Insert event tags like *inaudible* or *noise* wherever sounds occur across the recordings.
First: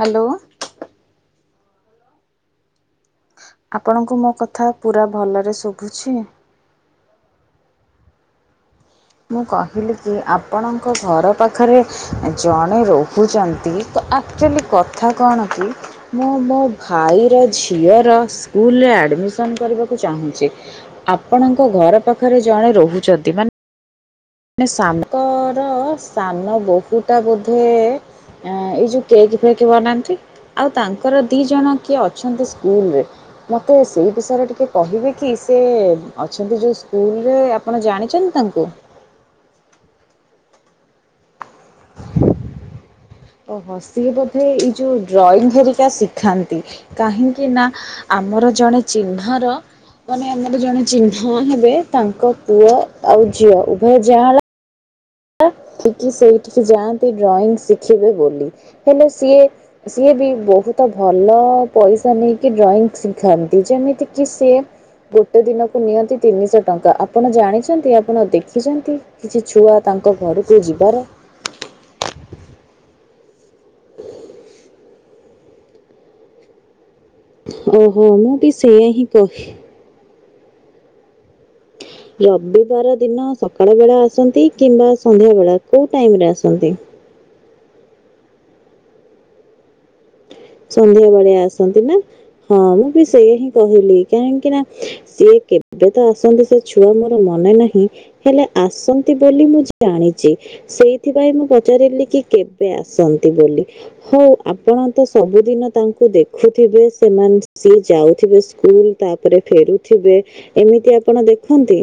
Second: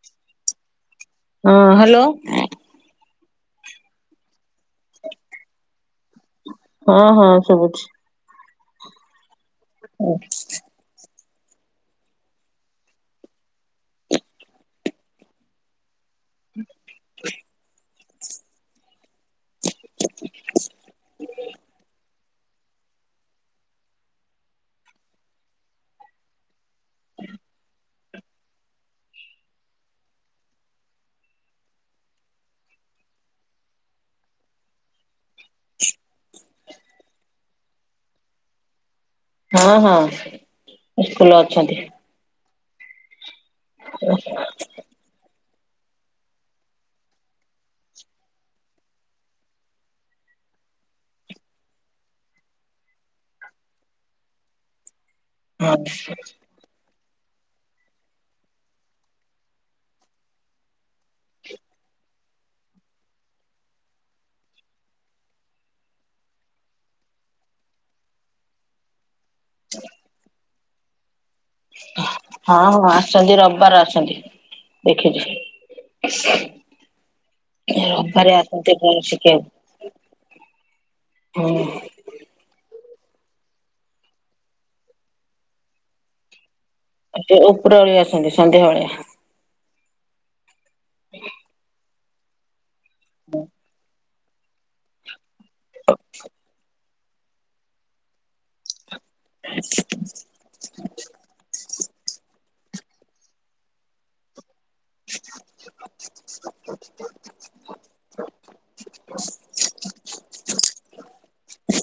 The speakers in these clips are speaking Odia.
ହ୍ୟାଲୋ। ହଁ ହ୍ୟାଲୋ। ଆପଣଙ୍କୁ ମୋ କଥା ପୁରା ଭଲରେ ଶୁଭୁଛି? ହଁ ହଁ ସୁବୁଚି। ମୁଁ କହିଲି କି ଆପଣଙ୍କ ଘର ପାଖରେ ଜଣେ ରହୁଛନ୍ତି ତ ଆକ୍ଚୁଆଲି କଥା କଣ କି ମୁଁ ମୋ ଭାଇର ଝିଅର ସ୍କୁଲରେ ଆଡ଼ମିସନ୍ କରିବାକୁ ଚାହୁଁଛି। ଆପଣଙ୍କ ଘର ପାଖରେ ଜଣେ ରହୁଛନ୍ତି ମାନେ ମାନେ ସାଙ୍କର ସାନ ବହୁଟା ବୋଧେ ଏଁ ଏ ଯଉ କେକ ଫେକ ବନାନ୍ତି ଆଉ ତାଙ୍କର ଦି ଜଣ କିଏ ଅଛନ୍ତି ସ୍କୁଲରେ। ମୋତେ ସେଇ ବିଷୟରେ ଟିକେ କହିବେ କି ସେ ଅଛନ୍ତି ଯଉ ସ୍କୁଲରେ ଆପ ଆପଣ ଜାଣିଛନ୍ତି ତାଙ୍କୁ? ହଁ ହଁ ସ୍କୁଲ ଅଛନ୍ତି। ଓହ ସିଏ ବୋଧେ ଏଇ ଯୋଉ ଡ୍ରଇଂ ଘରିକା ସିକି ଥାନ୍ତି କାହିଁକି ନା ଆମର ଜଣେ ଚିହ୍ନାର ମାନେ ଆମର ଜଣେ ଚିହ୍ନା ହେବେ ତାଙ୍କ ପୁଅ ଆଉ ଝିଅ ଉଭୟ ଯାଆଁଳା ହଁ ଠିକ କି ସେଇ କିଛି ଯାଆନ୍ତି ଡ୍ରଇଂ ଶିଖିବେ ବୋଲି ହେଲେ ସିଏ ସିଏ ବି ବହୁତ ତ ଭଲ ପଇସା ନେଇକି ଡ୍ରଇଂ ଶିଖାନ୍ତି ଯେମିତି କିି ସିଏ ଗୋଟେ ଦିନକୁ ନିଅନ୍ତି ତିନିହ ଟଙ୍କା ଆପଣ ଜାଣିଛନ୍ତି ଆପଣ ଦେଖିଛନ୍ତି? କିଛି ଛୁଆ ତାଙ୍କ ଘରକୁ ଯିବାର ହଁ ହଁ ଆସଛନ୍ତି ରବିବାର ଆସଛନ୍ତି। ଦେଖିଛି, ଓହୋ ମୁଁ ରବାରିଆ ବି ଆସନ୍ତି ସେଇୟା ଜିମ୍ ହିଁ କହି ସିକିବାକୁ ହଁ। ରବିବାର ଦିନ ସକାଳ ବେଳା ଆସନ୍ତି କିମ୍ବା ସନ୍ଧ୍ୟାବେଳ କୋଉ ଟାଇମରେ ଆସନ୍ତି? ଓପର ଓଳି ଆସନ୍ତି ସନ୍ଧ୍ୟାବେଳିଆ। ସନ୍ଧ୍ୟା ବେଳିଆ ଆସନ୍ତି ନା ହଁ ମୁଁ ବି ସେୟା ହିଁ କହିଲି କାହିଁକି ନା ସିଏ କେବେ ତ ଆସନ୍ତି ସେ ଛୁଆ ମୋର ମନେ ନାହିଁ ହେଲେ ଆସନ୍ତି ବୋଲି ମୁଁ ଜାଣିଛି। ସେଇଥିପାଇଁ ମୁଁ ପଚାରିଲି କି କେବେ ଆସନ୍ତି ବୋଲି ହଉ ଆପଣ ତ ସବୁଦିନ ତାଙ୍କୁ ଦେଖୁଥିବେ ସେମାନେ ସିଏ ଯାଉଥିବେ ସ୍କୁଲ ତାପରେ ଫେରୁଥିବେ ଏମିତି ଆପଣ ଦେଖନ୍ତି।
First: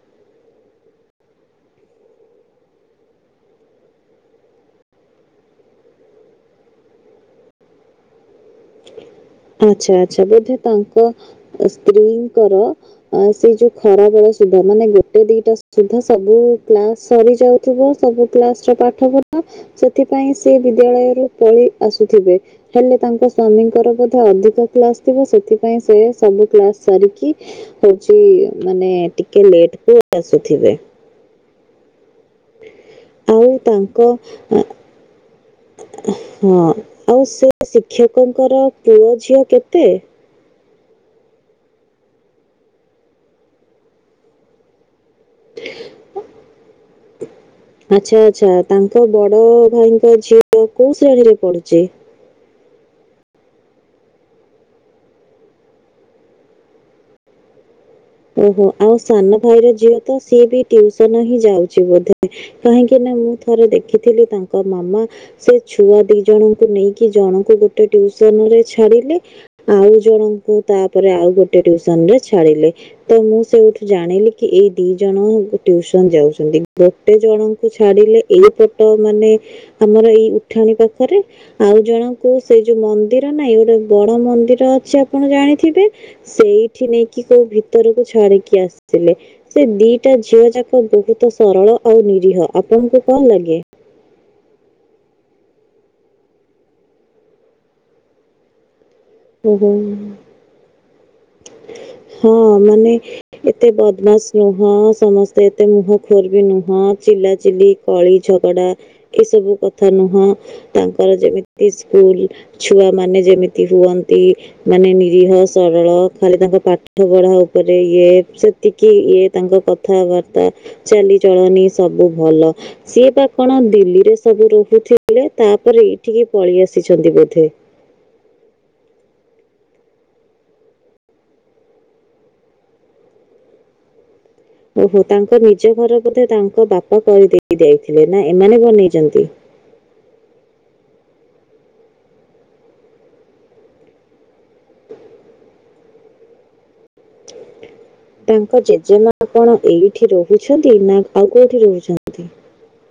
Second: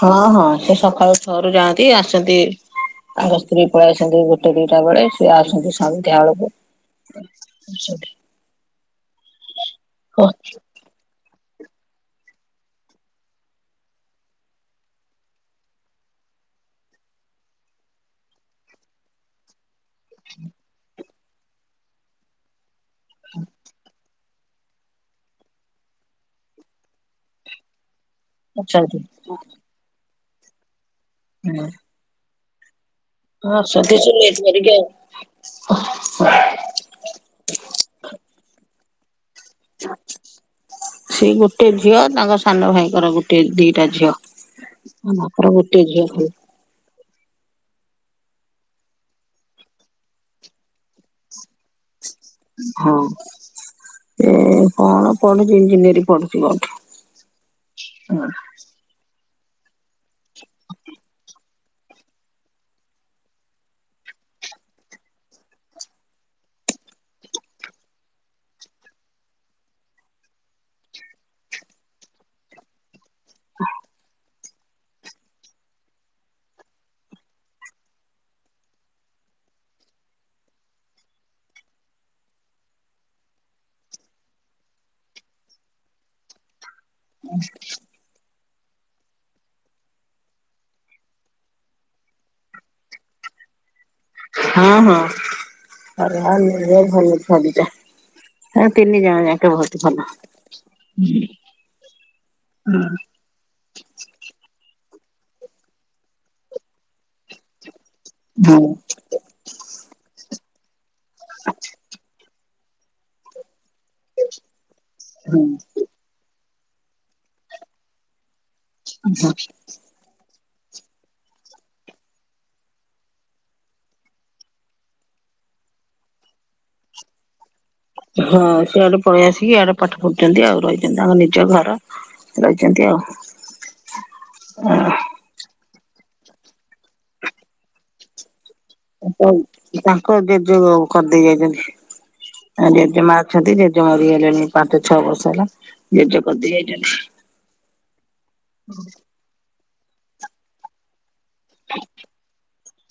ହଁ ହଁ ସେ ସକାଳୁ ଛ ରୁ ଯାଆନ୍ତି ଆସନ୍ତି ତାଙ୍କ ସ୍ତ୍ରୀ ପଳେଇ ଆସନ୍ତି ଗୋଟେ ଦିଟା ବେଳେ ସିଏ ଆସନ୍ତି ସନ୍ଧ୍ୟା ବେଳକୁ। *unintelligible* ଆଚ୍ଛା ହଁ ଆଛା ବୋଧେ ତାଙ୍କ ସ୍ତ୍ରୀଙ୍କର ସେଇ ଯୋଉ ଖରା ବେଳ ସୁଧା ମାନେ ଗୋଟେ ଦିଟା ସୁଧା ସବୁ କ୍ଲାସ ସରିଯାଉ ଥିବ ସବୁ କ୍ଲାସ ର ପାଠ ପଢ ସେଥିପାଇଁ ସେ ବିଦ୍ୟାଳୟରୁ ପଳେଇ ଆସୁଥିବେ ହେଲେ ତାଙ୍କ ସ୍ଵାମୀଙ୍କର ବୋ ତ ଅଧିକ କ୍ଲାସ ଥିବ ସେଥିପାଇଁ ସେ ସବୁ କ୍ଲାସ ସାରିକି ହଉଛି ମାନେ ଅଛନ୍ତି ଟିକେ ଲେଟ ରେ ଆସୁଥିବେ। ହୁଁ। ଆଉ ତାଙ୍କ ହ। ହଁ ଆଉ ସେ ଶିକ୍ଷକଙ୍କର ପୁଅ ଝିଅ କେତେ *unintelligible* ସେଇ ଗୋଟେ ଝିଅ ତାଙ୍କ ସାନ ଭାଇଙ୍କର ଗୋଟେ ଦିଟା ଝିଅ। ଆର ଗୋଟିଏ ଝିଅ ଖାଲି। ଆଚ୍ଛା ଆଚ୍ଛା ତାଙ୍କ ବଡ ଭାଇଙ୍କ ଝିଅ କୋଉ କୋଉ ଶ୍ରେଣୀରେ ପଢୁଛି? ହଁ ସେ କଣ ପଢୁଛି ଇଞ୍ଜିନିୟରିଂ ପଢୁଛି କଉଠି। ଓହୋ ଆଉ ସାନ ଭାଇର ଝିଅ ତ ସିଏ ବି ଟିଉସନ ହିଁ ଯାଉଛି ବୋଧେ। କାହିଁକି ନା ମୁଁ ଥରେ ଦେଖିଥିଲି ତାଙ୍କ ମାମା ସେ ଛୁଆ ଦି ଜଣଙ୍କୁ ନେଇକି ଜଣଙ୍କୁ ଗୋଟେ ଟିଉସନ ରେ ଛାଡିଲେ ଆଉ ଜଣଙ୍କୁ ତାପରେ ଆଉ ଗୋଟେ ଟୁଉସନ ରେ ଛାଡିଲେ ତ ମୁଁ ସେଉଠୁ ଜାଣିଲି କି ଏଇ ଦି ଜଣ ଟଉସନ ଯାଉଛନ୍ତି ଗୋଟେ ଜଣଙ୍କୁ ଛାଡିଲେ ଏଇପଟ ମାନେ ଆମର ଏଇ ଉଠାଣି ପାଖରେ। ଆଉ ଜଣଙ୍କୁ ସେଇ ଯୋଉ ମନ୍ଦିର ନାଇଁ ଗୋଟେ ବଡ ମନ୍ଦିର ଅଛି ଆପଣ ଜାଣିଥିବେ ସେଇଠି ନେଇକି କୋଉ ଭିତରକୁ ଛାଡିକି ଆସିଥିଲେ। ସେ ଦିଟା ଝିଅ ଯାକ ବହୁତ ସରଳ ଆଉ ନିରୀହ ଆପଣଙ୍କୁ କଣ ଲାଗେ? ହଁ ହଁ ସରଳ ନିରୀହ ଭଲ ଛୁଆ ଦି ଟା। ହଁ ତିନି ଜଣ ଯା ହୁଁ ହୁଁ ହଁ ମାନେ ଏତେ ବଦମାସ ନୁହଁ, ସମସ୍ତେ ଏତେ ମୁହଁ ଖୋର ବି ନୁହଁ, ଚିଲା ଚିଲି କଳି ହୁଁ ଝଗଡା ଏସବୁ କଥା ନୁହଁ, ତାଙ୍କର ଯେମିତି ସ୍କୁଲ ଛୁଆ ମାନେ ଯେମିତି ହୁଅ ନ୍ତି, ମାନେ ନିରୀହ ହୁଁ। ସରଳ ଖାଲି ତାଙ୍କ ପାଠ ପଢା ଉପରେ ଇଏ ସେ ଏତିକି ଇଏ ତାଙ୍କ କଥାବାର୍ତ୍ତା, ଚାଲିଚଳନି ସବୁ ଭଲ। ସିଏ ପା କଣ ଦିଲ୍ଲୀରେ ସବୁ ରହୁଥିଲେ, ତାପରେ ଏଇଠିକି ପଳେଇ ଆସିଛନ୍ତି ବୋଧେ? ହଁ ସେଆଡେ ପଳେଇ ଆସିକି ଇଆଡେ ପାଠ ପଢୁଛନ୍ତି ଆଉ ରହିଛନ୍ତି ତାଙ୍କ ନିଜ ଘର। ରଇଛନ୍ତି ଆଉ। ଓହୋ ତାଙ୍କ ନିଜ ଘର ବୋଧେ ତାଙ୍କ ବାପା କରିଦେଇ ଯାଇଥିଲେ ନା ଏମାନେ ବ ତାଙ୍କ ଜେଜ କରିଦେଇ ଯାଇଛନ୍ତି। ଆ ଜେଜେମା ଅଛନ୍ତି ଜେଜେ ମରିଗଲେଣି ପାଞ୍ଚ ଛଅ ବର୍ଷ ହେଲା ଜେଜେ କରିଦି ଯାଇଛନ୍ତି। ତାଙ୍କ ଜେଜେମା କଣ ଏଇଠି ରହୁଛନ୍ତି ନା ଆଉ କୋଉଠି ରହୁଛନ୍ତି?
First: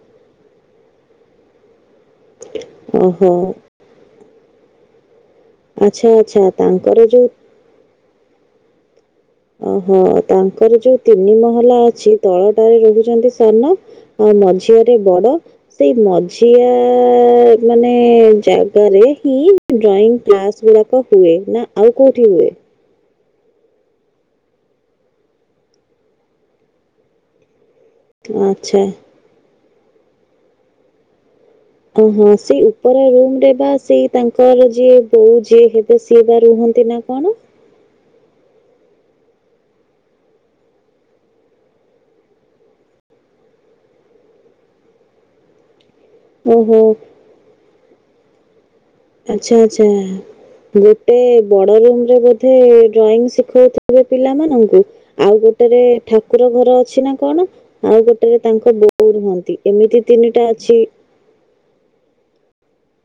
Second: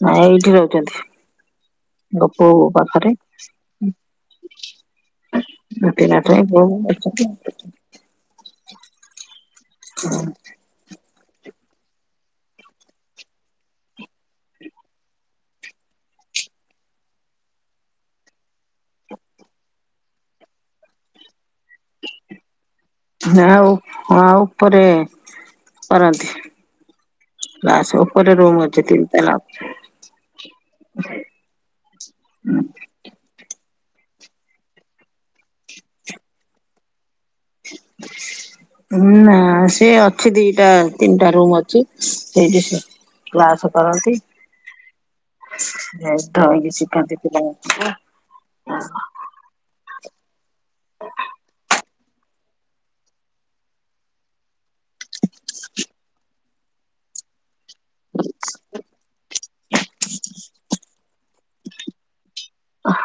ନାଇଁ ଏଇଠି ରହୁଛନ୍ତି ତାଙ୍କ ପୁଅବହୁ ପାଖରେ। ଓହୋ ଆଚ୍ଛା ନାତି ଆଚ୍ଛା ନାତୁଣୀ ବଉ ତାଙ୍କର ଯୋଉ ଅଛନ୍ତି। ଓହୋ ତାଙ୍କର ଯୋଉ ତିନି ମହଲା ଅଛି ତଳଟାରେ ରହୁଛନ୍ତି ସାନ ଆଉ ମଝିଆରେ ବଡ ସେଇ ମଝିଆ ମାନେ ଜାଗାରେ ହିଁ ଡ୍ରଇଂ କ୍ଲାସ ଗୁଡାକ ହୁଏ ନା ଆଉ କୋଉଠି ହୁଏ? ନା ଆଉ ହ ଆଉ ଉପରେ କରନ୍ତି। କ୍ଲାସ ଉପରେ ରୁମ୍ ଆଚ୍ଛା ଅଛିତି *unintelligible* ଓହଁ ସେଇ ଉପର ରୁମରେ ବା ସେଇ ତାଙ୍କର ଯିଏ ବୋଉ ଯିଏ ହେବେ ସିଏ ବା ରୁହନ୍ତି ନା କଣ? *inaudible* ହୁଁ ନା ସିଏ ଅଛି ଦିଟା ତିନିଟା ରୁମ ଅଛି ସେଇଠି ସେ କ୍ଲାସ କରନ୍ତି *unintelligible* ଧଇକି ଓହୋ ଶିଖାନ୍ତି *unintelligible* ଆଚ୍ଛା ଆଚ୍ଛା। ଗୋଟେ ବଡ ରୁମରେ ବୋଧେ ଡ୍ରଇଂ ଶିଖାଉଥିବେ ପିଲାମାନଙ୍କୁ ଆଉ ଗୋଟେରେ ଠାକୁର ଘର ଅଛି ନା କଣ ଆଉ ଗୋଟେରେ ତାଙ୍କ ବୋଉ ରୁହନ୍ତି ଏମିତି ତିନିଟା ଅଛି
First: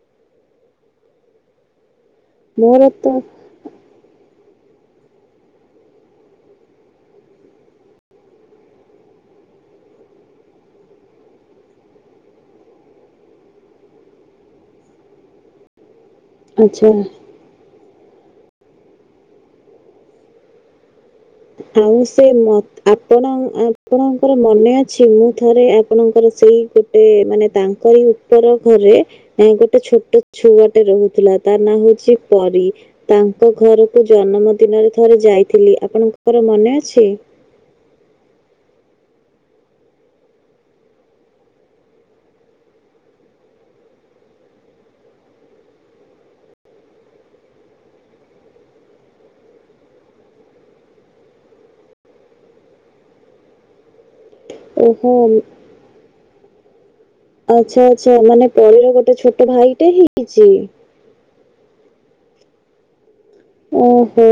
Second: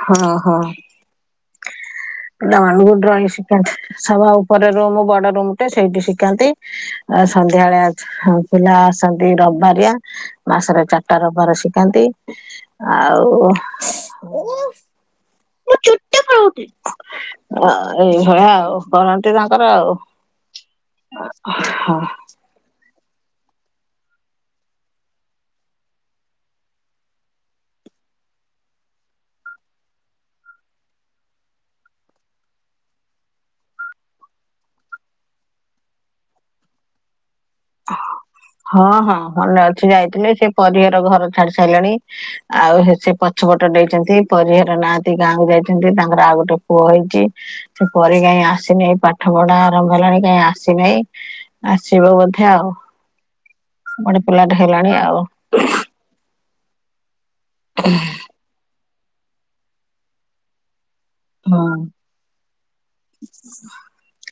ହଁ ହଁ। ଡ୍ରଇଁ ମୋର ତ ଡ୍ରଇଂ ଶିଖାନ୍ତି ସଭା ଉପରେ ରୁମ୍ ବଡ ରୁମଟେ ସେଇଠି ଶିଖାନ୍ତି। ସନ୍ଧ୍ୟାବେଳେ ପିଲା ଆସନ୍ତି ରବିବାରିଆ ମାସରେ ଚାରିଟା ରିବାର ଶିଖାନ୍ତି ଆଉ। ମୁଁ ଛୁଟି ପଳଉଛି ଆଚ୍ଛା ଅ ଏଇଭଳିଆ ଆଉ କରନ୍ତି ତାଙ୍କର ଆଉ। ହଁ ହଉ ସେ ମତ ଆପଣ ଆପଣଙ୍କର ମନେ ଅଛି ମୁଁ ଥରେ ଆପଣଙ୍କର ସେଇ ଗୋ ଗୋଟେ ମାନେ ତାଙ୍କରି ଉପର ଘରେ ଗୋଟେ ଛୋଟ ଛୁଆଟେ ରହୁଥିଲା ତାର ନାଁ ହଉଛି ପରୀ। ତାଙ୍କ ଘରକୁ ଜନ୍ମ ଦିନରେ ଥରେ ଯାଇଥିଲି ଆପଣଙ୍କର ମନେ ଅଛି। ହଁ ହଁ ମନେ ଅଛି ଯାଇଥିଲେ ସେ ପରିଘର ଘର ଛାଡି ସାରିଲେଣି। ଆଉ ସେ ପଛପଟ ଦେଇଛନ୍ତି ପରିହର ନାହାତି ଗାଁକୁ ଯାଇଛନ୍ତି ତାଙ୍କର ଆଉ ଗୋଟେ ପୁଅ ହେଇଛି। ସେପରି କାଇଁ ଆସିନେଇ ପାଠ ପଢା ଆରମ୍ଭ ହେଲାଣି କାଇହିଁ ଆସିନେଇ ଆସିବ ବୋଧେ ହେଉ ଗୋଟେ ପିଲାଟେ ହେଲାଣି ଓହୋ ଆଉ। ଆଚ୍ଛା ଆଚ୍ଛା ମାନେ ପରିର ଗୋଟେ ଛୋଟ ଭାଇଟେ ହେଇଛି ସେ ହଁ। ଓହୋ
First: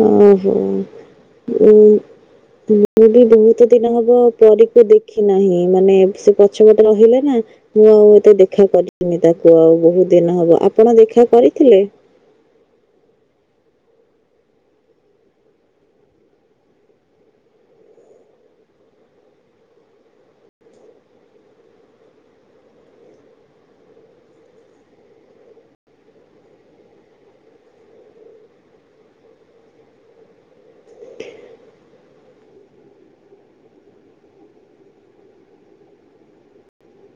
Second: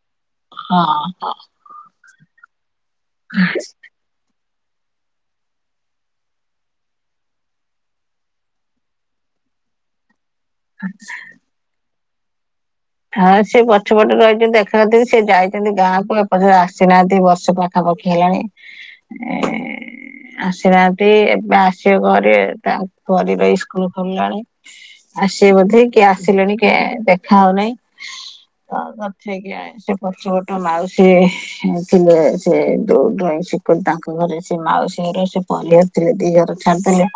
ହଁହୋ ହଁ। ହଁ ଉ ମୁଁ ବି ବହୁତ ଦିନ ହବ ପରୀକୁ ଦେଖି ନାହିଁ ମାନେ ସେ ପଛ ପଟେ ରହିଲେ ନା। ମୁଁ ଆଉ ଏତେ ଦେଖା କରିିବିନି ତାକୁ ଆଉ ବହୁତ ଦିନ ହବ ଆପଣ ଦେଖା କରିଥିଲେ। ହଁ ସେ ପଛ ପଟେ ରହିଛନ୍ତି ଦେଖାକରିଥିଲି ସେ ଯାଇଛନ୍ତି ଗାଁକୁ ଏପର୍ଯ୍ୟନ୍ତ ଆସିନାହାନ୍ତି ବର୍ଷ ପା ଖାମ ଖିଆ ହେଲାଣି ଏ ଆସିନାହାନ୍ତି ଏବେ ଆସିବେ କଣ କରିବେ ତା ପରିର ର ସ୍କୁଲ ଖୋଲିଲାଣି। ଆସିବେ ବୋଧେ କି ଆସିଲେଣି କେୟାଣି ଦେଖା ହେଉନାହିଁ। ତ କଥା ହେଇକି ଆସେ ସେ ପଛପଟ ମାଉସୀ ଥିଲେ ସେ ଡ୍ରଇଂ ଶିଖନ୍ତି ତାଙ୍କ ଘରେ ସେ ମାଉସୀ ଘରେ ସେ କହିଲେ ଥିଲେ ଦିଅର ଛାଣିଥିଲେ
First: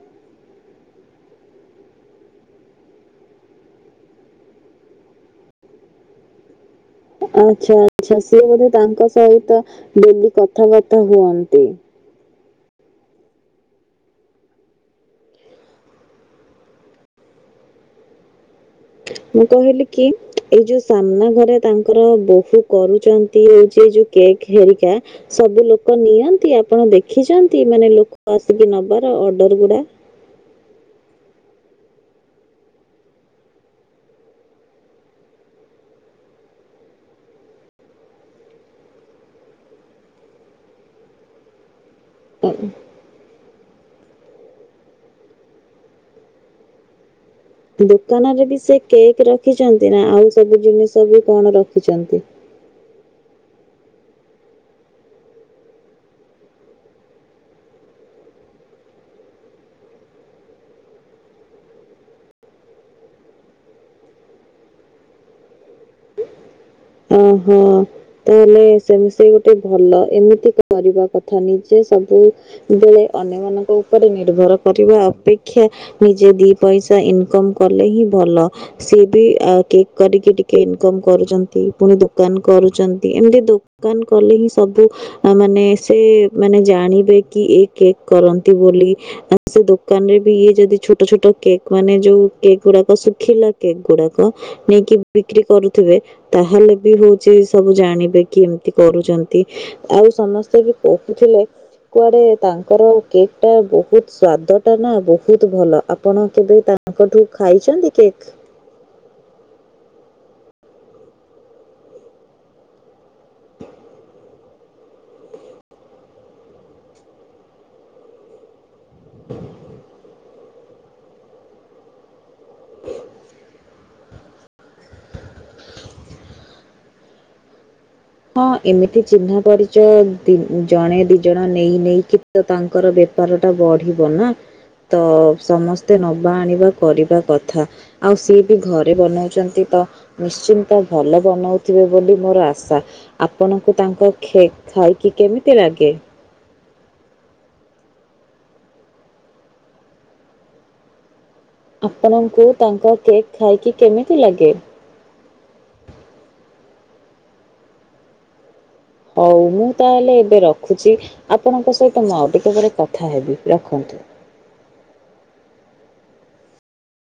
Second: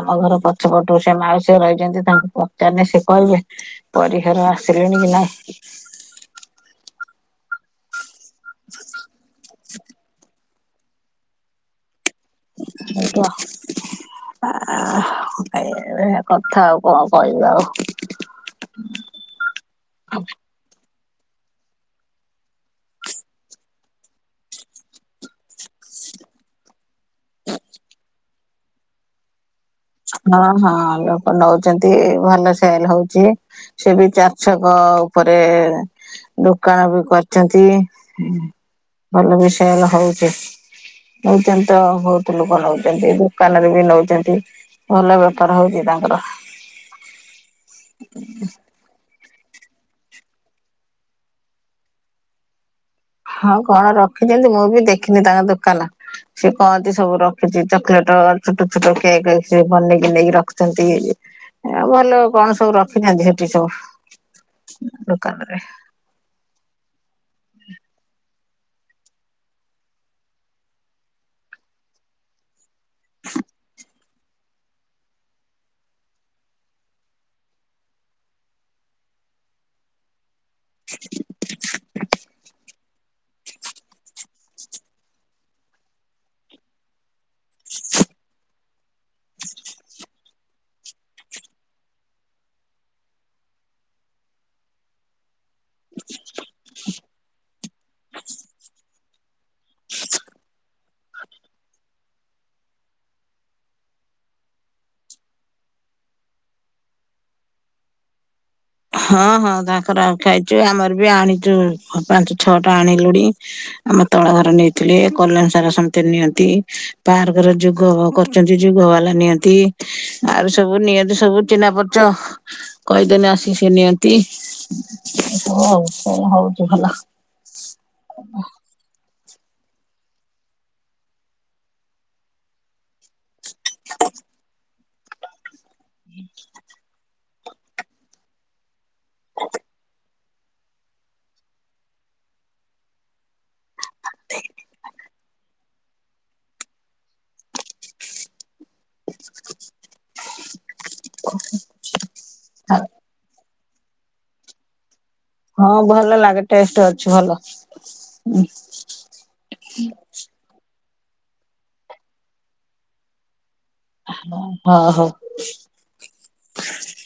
ଆମ ଘର ପଛ ପଟୁ ସେ ମାଉସୀ ରହିଛନ୍ତି ତାଙ୍କୁ ପଚାରିଲେ ସେ କହିବେ? ପରି ଘର ଆସିଲେଣି କି ନାଇଁ? ଆଚ୍ଛା ଆଚ୍ଛା ସିଏ ବୋଧେ ତାଙ୍କ ସହିତ ଡେଲି କଥାବାର୍ତ୍ତା ହୁଅନ୍ତି। *unintelligible* ଏଇ ଭଳିଆ କଥା ଆଉ କଣ କହିବି ଆଉ? ମୁଁ କହିଲି କି ଏଇ ଯୋଉ ସାମ୍ନା ଘରେ ତାଙ୍କର ବୋହୂ କରୁଛନ୍ତି ଏଇ ଯୋଉ କେକ୍ ହେରିକା। ସବୁ ଲୋକ ନିଅନ୍ତି ଆପଣ ଦେଖିଛନ୍ତି ମାନେ ଲୋକ ଆସିକି ନବାର ଅର୍ଡର ଗୁଡା? ହଁ ହଁ ଲୋକ ନଉଛନ୍ତି ଭଲ ସେଲ୍ ହଉଛି। ସେ ବି ଚାରଛକ ଉପରେ ଦୋକାନ ବି କରିଛନ୍ତି ଭଲ ବି ସେଲ୍ ହଉଛି। *unintelligible* ଲୋକ ନଉଛନ୍ତି ଦୋକାନରେ ବି ନଉଛନ୍ତି ଭଲ ବେପାର ହଉଛି ତାଙ୍କର। ଦୋକାନରେ ବି ସେ କେକ୍ ରଖିଛନ୍ତି ନା ଆଉ ସବୁ ଜିନିଷ ବି କଣ ରଖିଛନ୍ତି? ହଁ କଣ ରଖିଛନ୍ତି ମୁଁ ବି ଦେଖିନି ତାଙ୍କ ଦୋକାନ? ସେ କହନ୍ତି ସବୁ ରଖିଛି ଚକେଲେଟ ଛୋଟ ଛୋଟ କେକ୍ ସେ ବନେଇକି ନେଇକି ରଖିଛନ୍ତି। ଆଉ ଭଲ କଣ ସବୁ ରଖିଥାନ୍ତି ସେଠି ସବୁ ଦୋକାନରେ? ଓହୋ। ତାହାଲେ ସେ ସେ ଗୋଟେ ଭଲ ଏମିତି କରିବା କଥା ନିଜେ ସବୁ ବେଳେ ଅନ୍ୟମାନଙ୍କ ଉପରେ ନିର୍ଭର କରିବା ଅପେକ୍ଷା ନିଜେ ଦି ପଇସା ଇନକମ କଲେ ହିଁ ଭଲ ସିଏ ବି କେକ୍ କରିକି ଟିକେ କି ଇନକମ କରୁଛନ୍ତି ପୁଣି ଦୋକାନ କରୁଚ ଏମିତି ଦୋକାନ କଲେ ହିଁ ସବୁ ମାନେ ସେ ମାନେ ଜାଣିବେ। କି ଏଇ କେକ୍ କରନ୍ତି ବୋଲି ସେ ଦୋକାନରେ ଇଏ ଯଦି ଛୋଟ ଛୋଟ କେକ୍ ମାନେ ଯୋଉ କେକ୍ ଗୁଡାକ ଶୁଖିଲା କେକ୍ ଗୁଡାକ ନେଇକି ବିକ୍ରି କରୁଥିବେ ତାହେଲେ ବି ହଉଛି ସବୁ ଜାଣିବେ କି ଏମିତି କରୁଛ ଆଉ ସମସ୍ତେ ବି କହୁଥିଲେ କୁଆଡେ ତାଙ୍କର କେକ୍ ଟା ବହୁତ ସ୍ଵାଦଟା ନା ବହୁତ ଭଲ ଆପଣ କେବେ ତା ତାଙ୍କଠୁ ଖାଇଛନ୍ତି କେକ୍? ହଁ ହଁ ତାଙ୍କର ଖାଇଛୁ ଆମର ବି ଆଣିଛୁ ପାଞ୍ଚ ଛଅଟା ଆଣିଲୁଣି। ଆମ ତଳ ଘର ନେଇଥିଲେ କଲୋନୀ ସାରା ସମସ୍ତ ନିଅନ୍ତି ବହାରଘର ଯୁଗ କରି ଯଦି ଯୋଗ ବାଲା ନିଅନ୍ତି ଆଉ ସବୁ ନିଅନ୍ତି ସବୁ ଚିହ୍ନା ପରିଚ କହିଦେନେ ଆସିକି ଜିନିଷ ନିଅନ୍ତି। ହଁ ଏମିତି ଚିହ୍ନା ପରିଚ ଜଣେ ଦି ଜଣ ନେଇ ନେଇ କି। ତ ତାଙ୍କର ବେପାର ଟା ବଢିବ ନା ତ ସମସ୍ତେ ନବା ଆଣିବା କରିବା କଥା ଆଉ ସିଏ ବି ଘରେ ବନାଉଛନ୍ତି ତ ନିଶ୍ଚିନ୍ତ ଭଲ ବନଉଥିବେ ବୋଲି ମୋର ଆଶା ଆପଣଙ୍କୁ ତାଙ୍କ ଖେଖାଇ କି କେମିତି ଲାଗେ? ଓହୋଃ! ଆପଣଙ୍କୁ ତାଙ୍କ କେକ୍ ଖାଇକି କେମିତି ଲାଗେ? ହଁ ଭଲ ଲାଗେ ଟେଷ୍ଟ ଅଛି ଭଲ। ହଉ ମୁଁ ତାହେଲେ ଏବେ ରଖୁଛି ଆପଣଙ୍କ ସହିତ ମୁଁ ଆଉ ଟିକେ ବୋଟ କଥା ହେବି ରଖନ୍ତୁ। ହ ହୋଉ।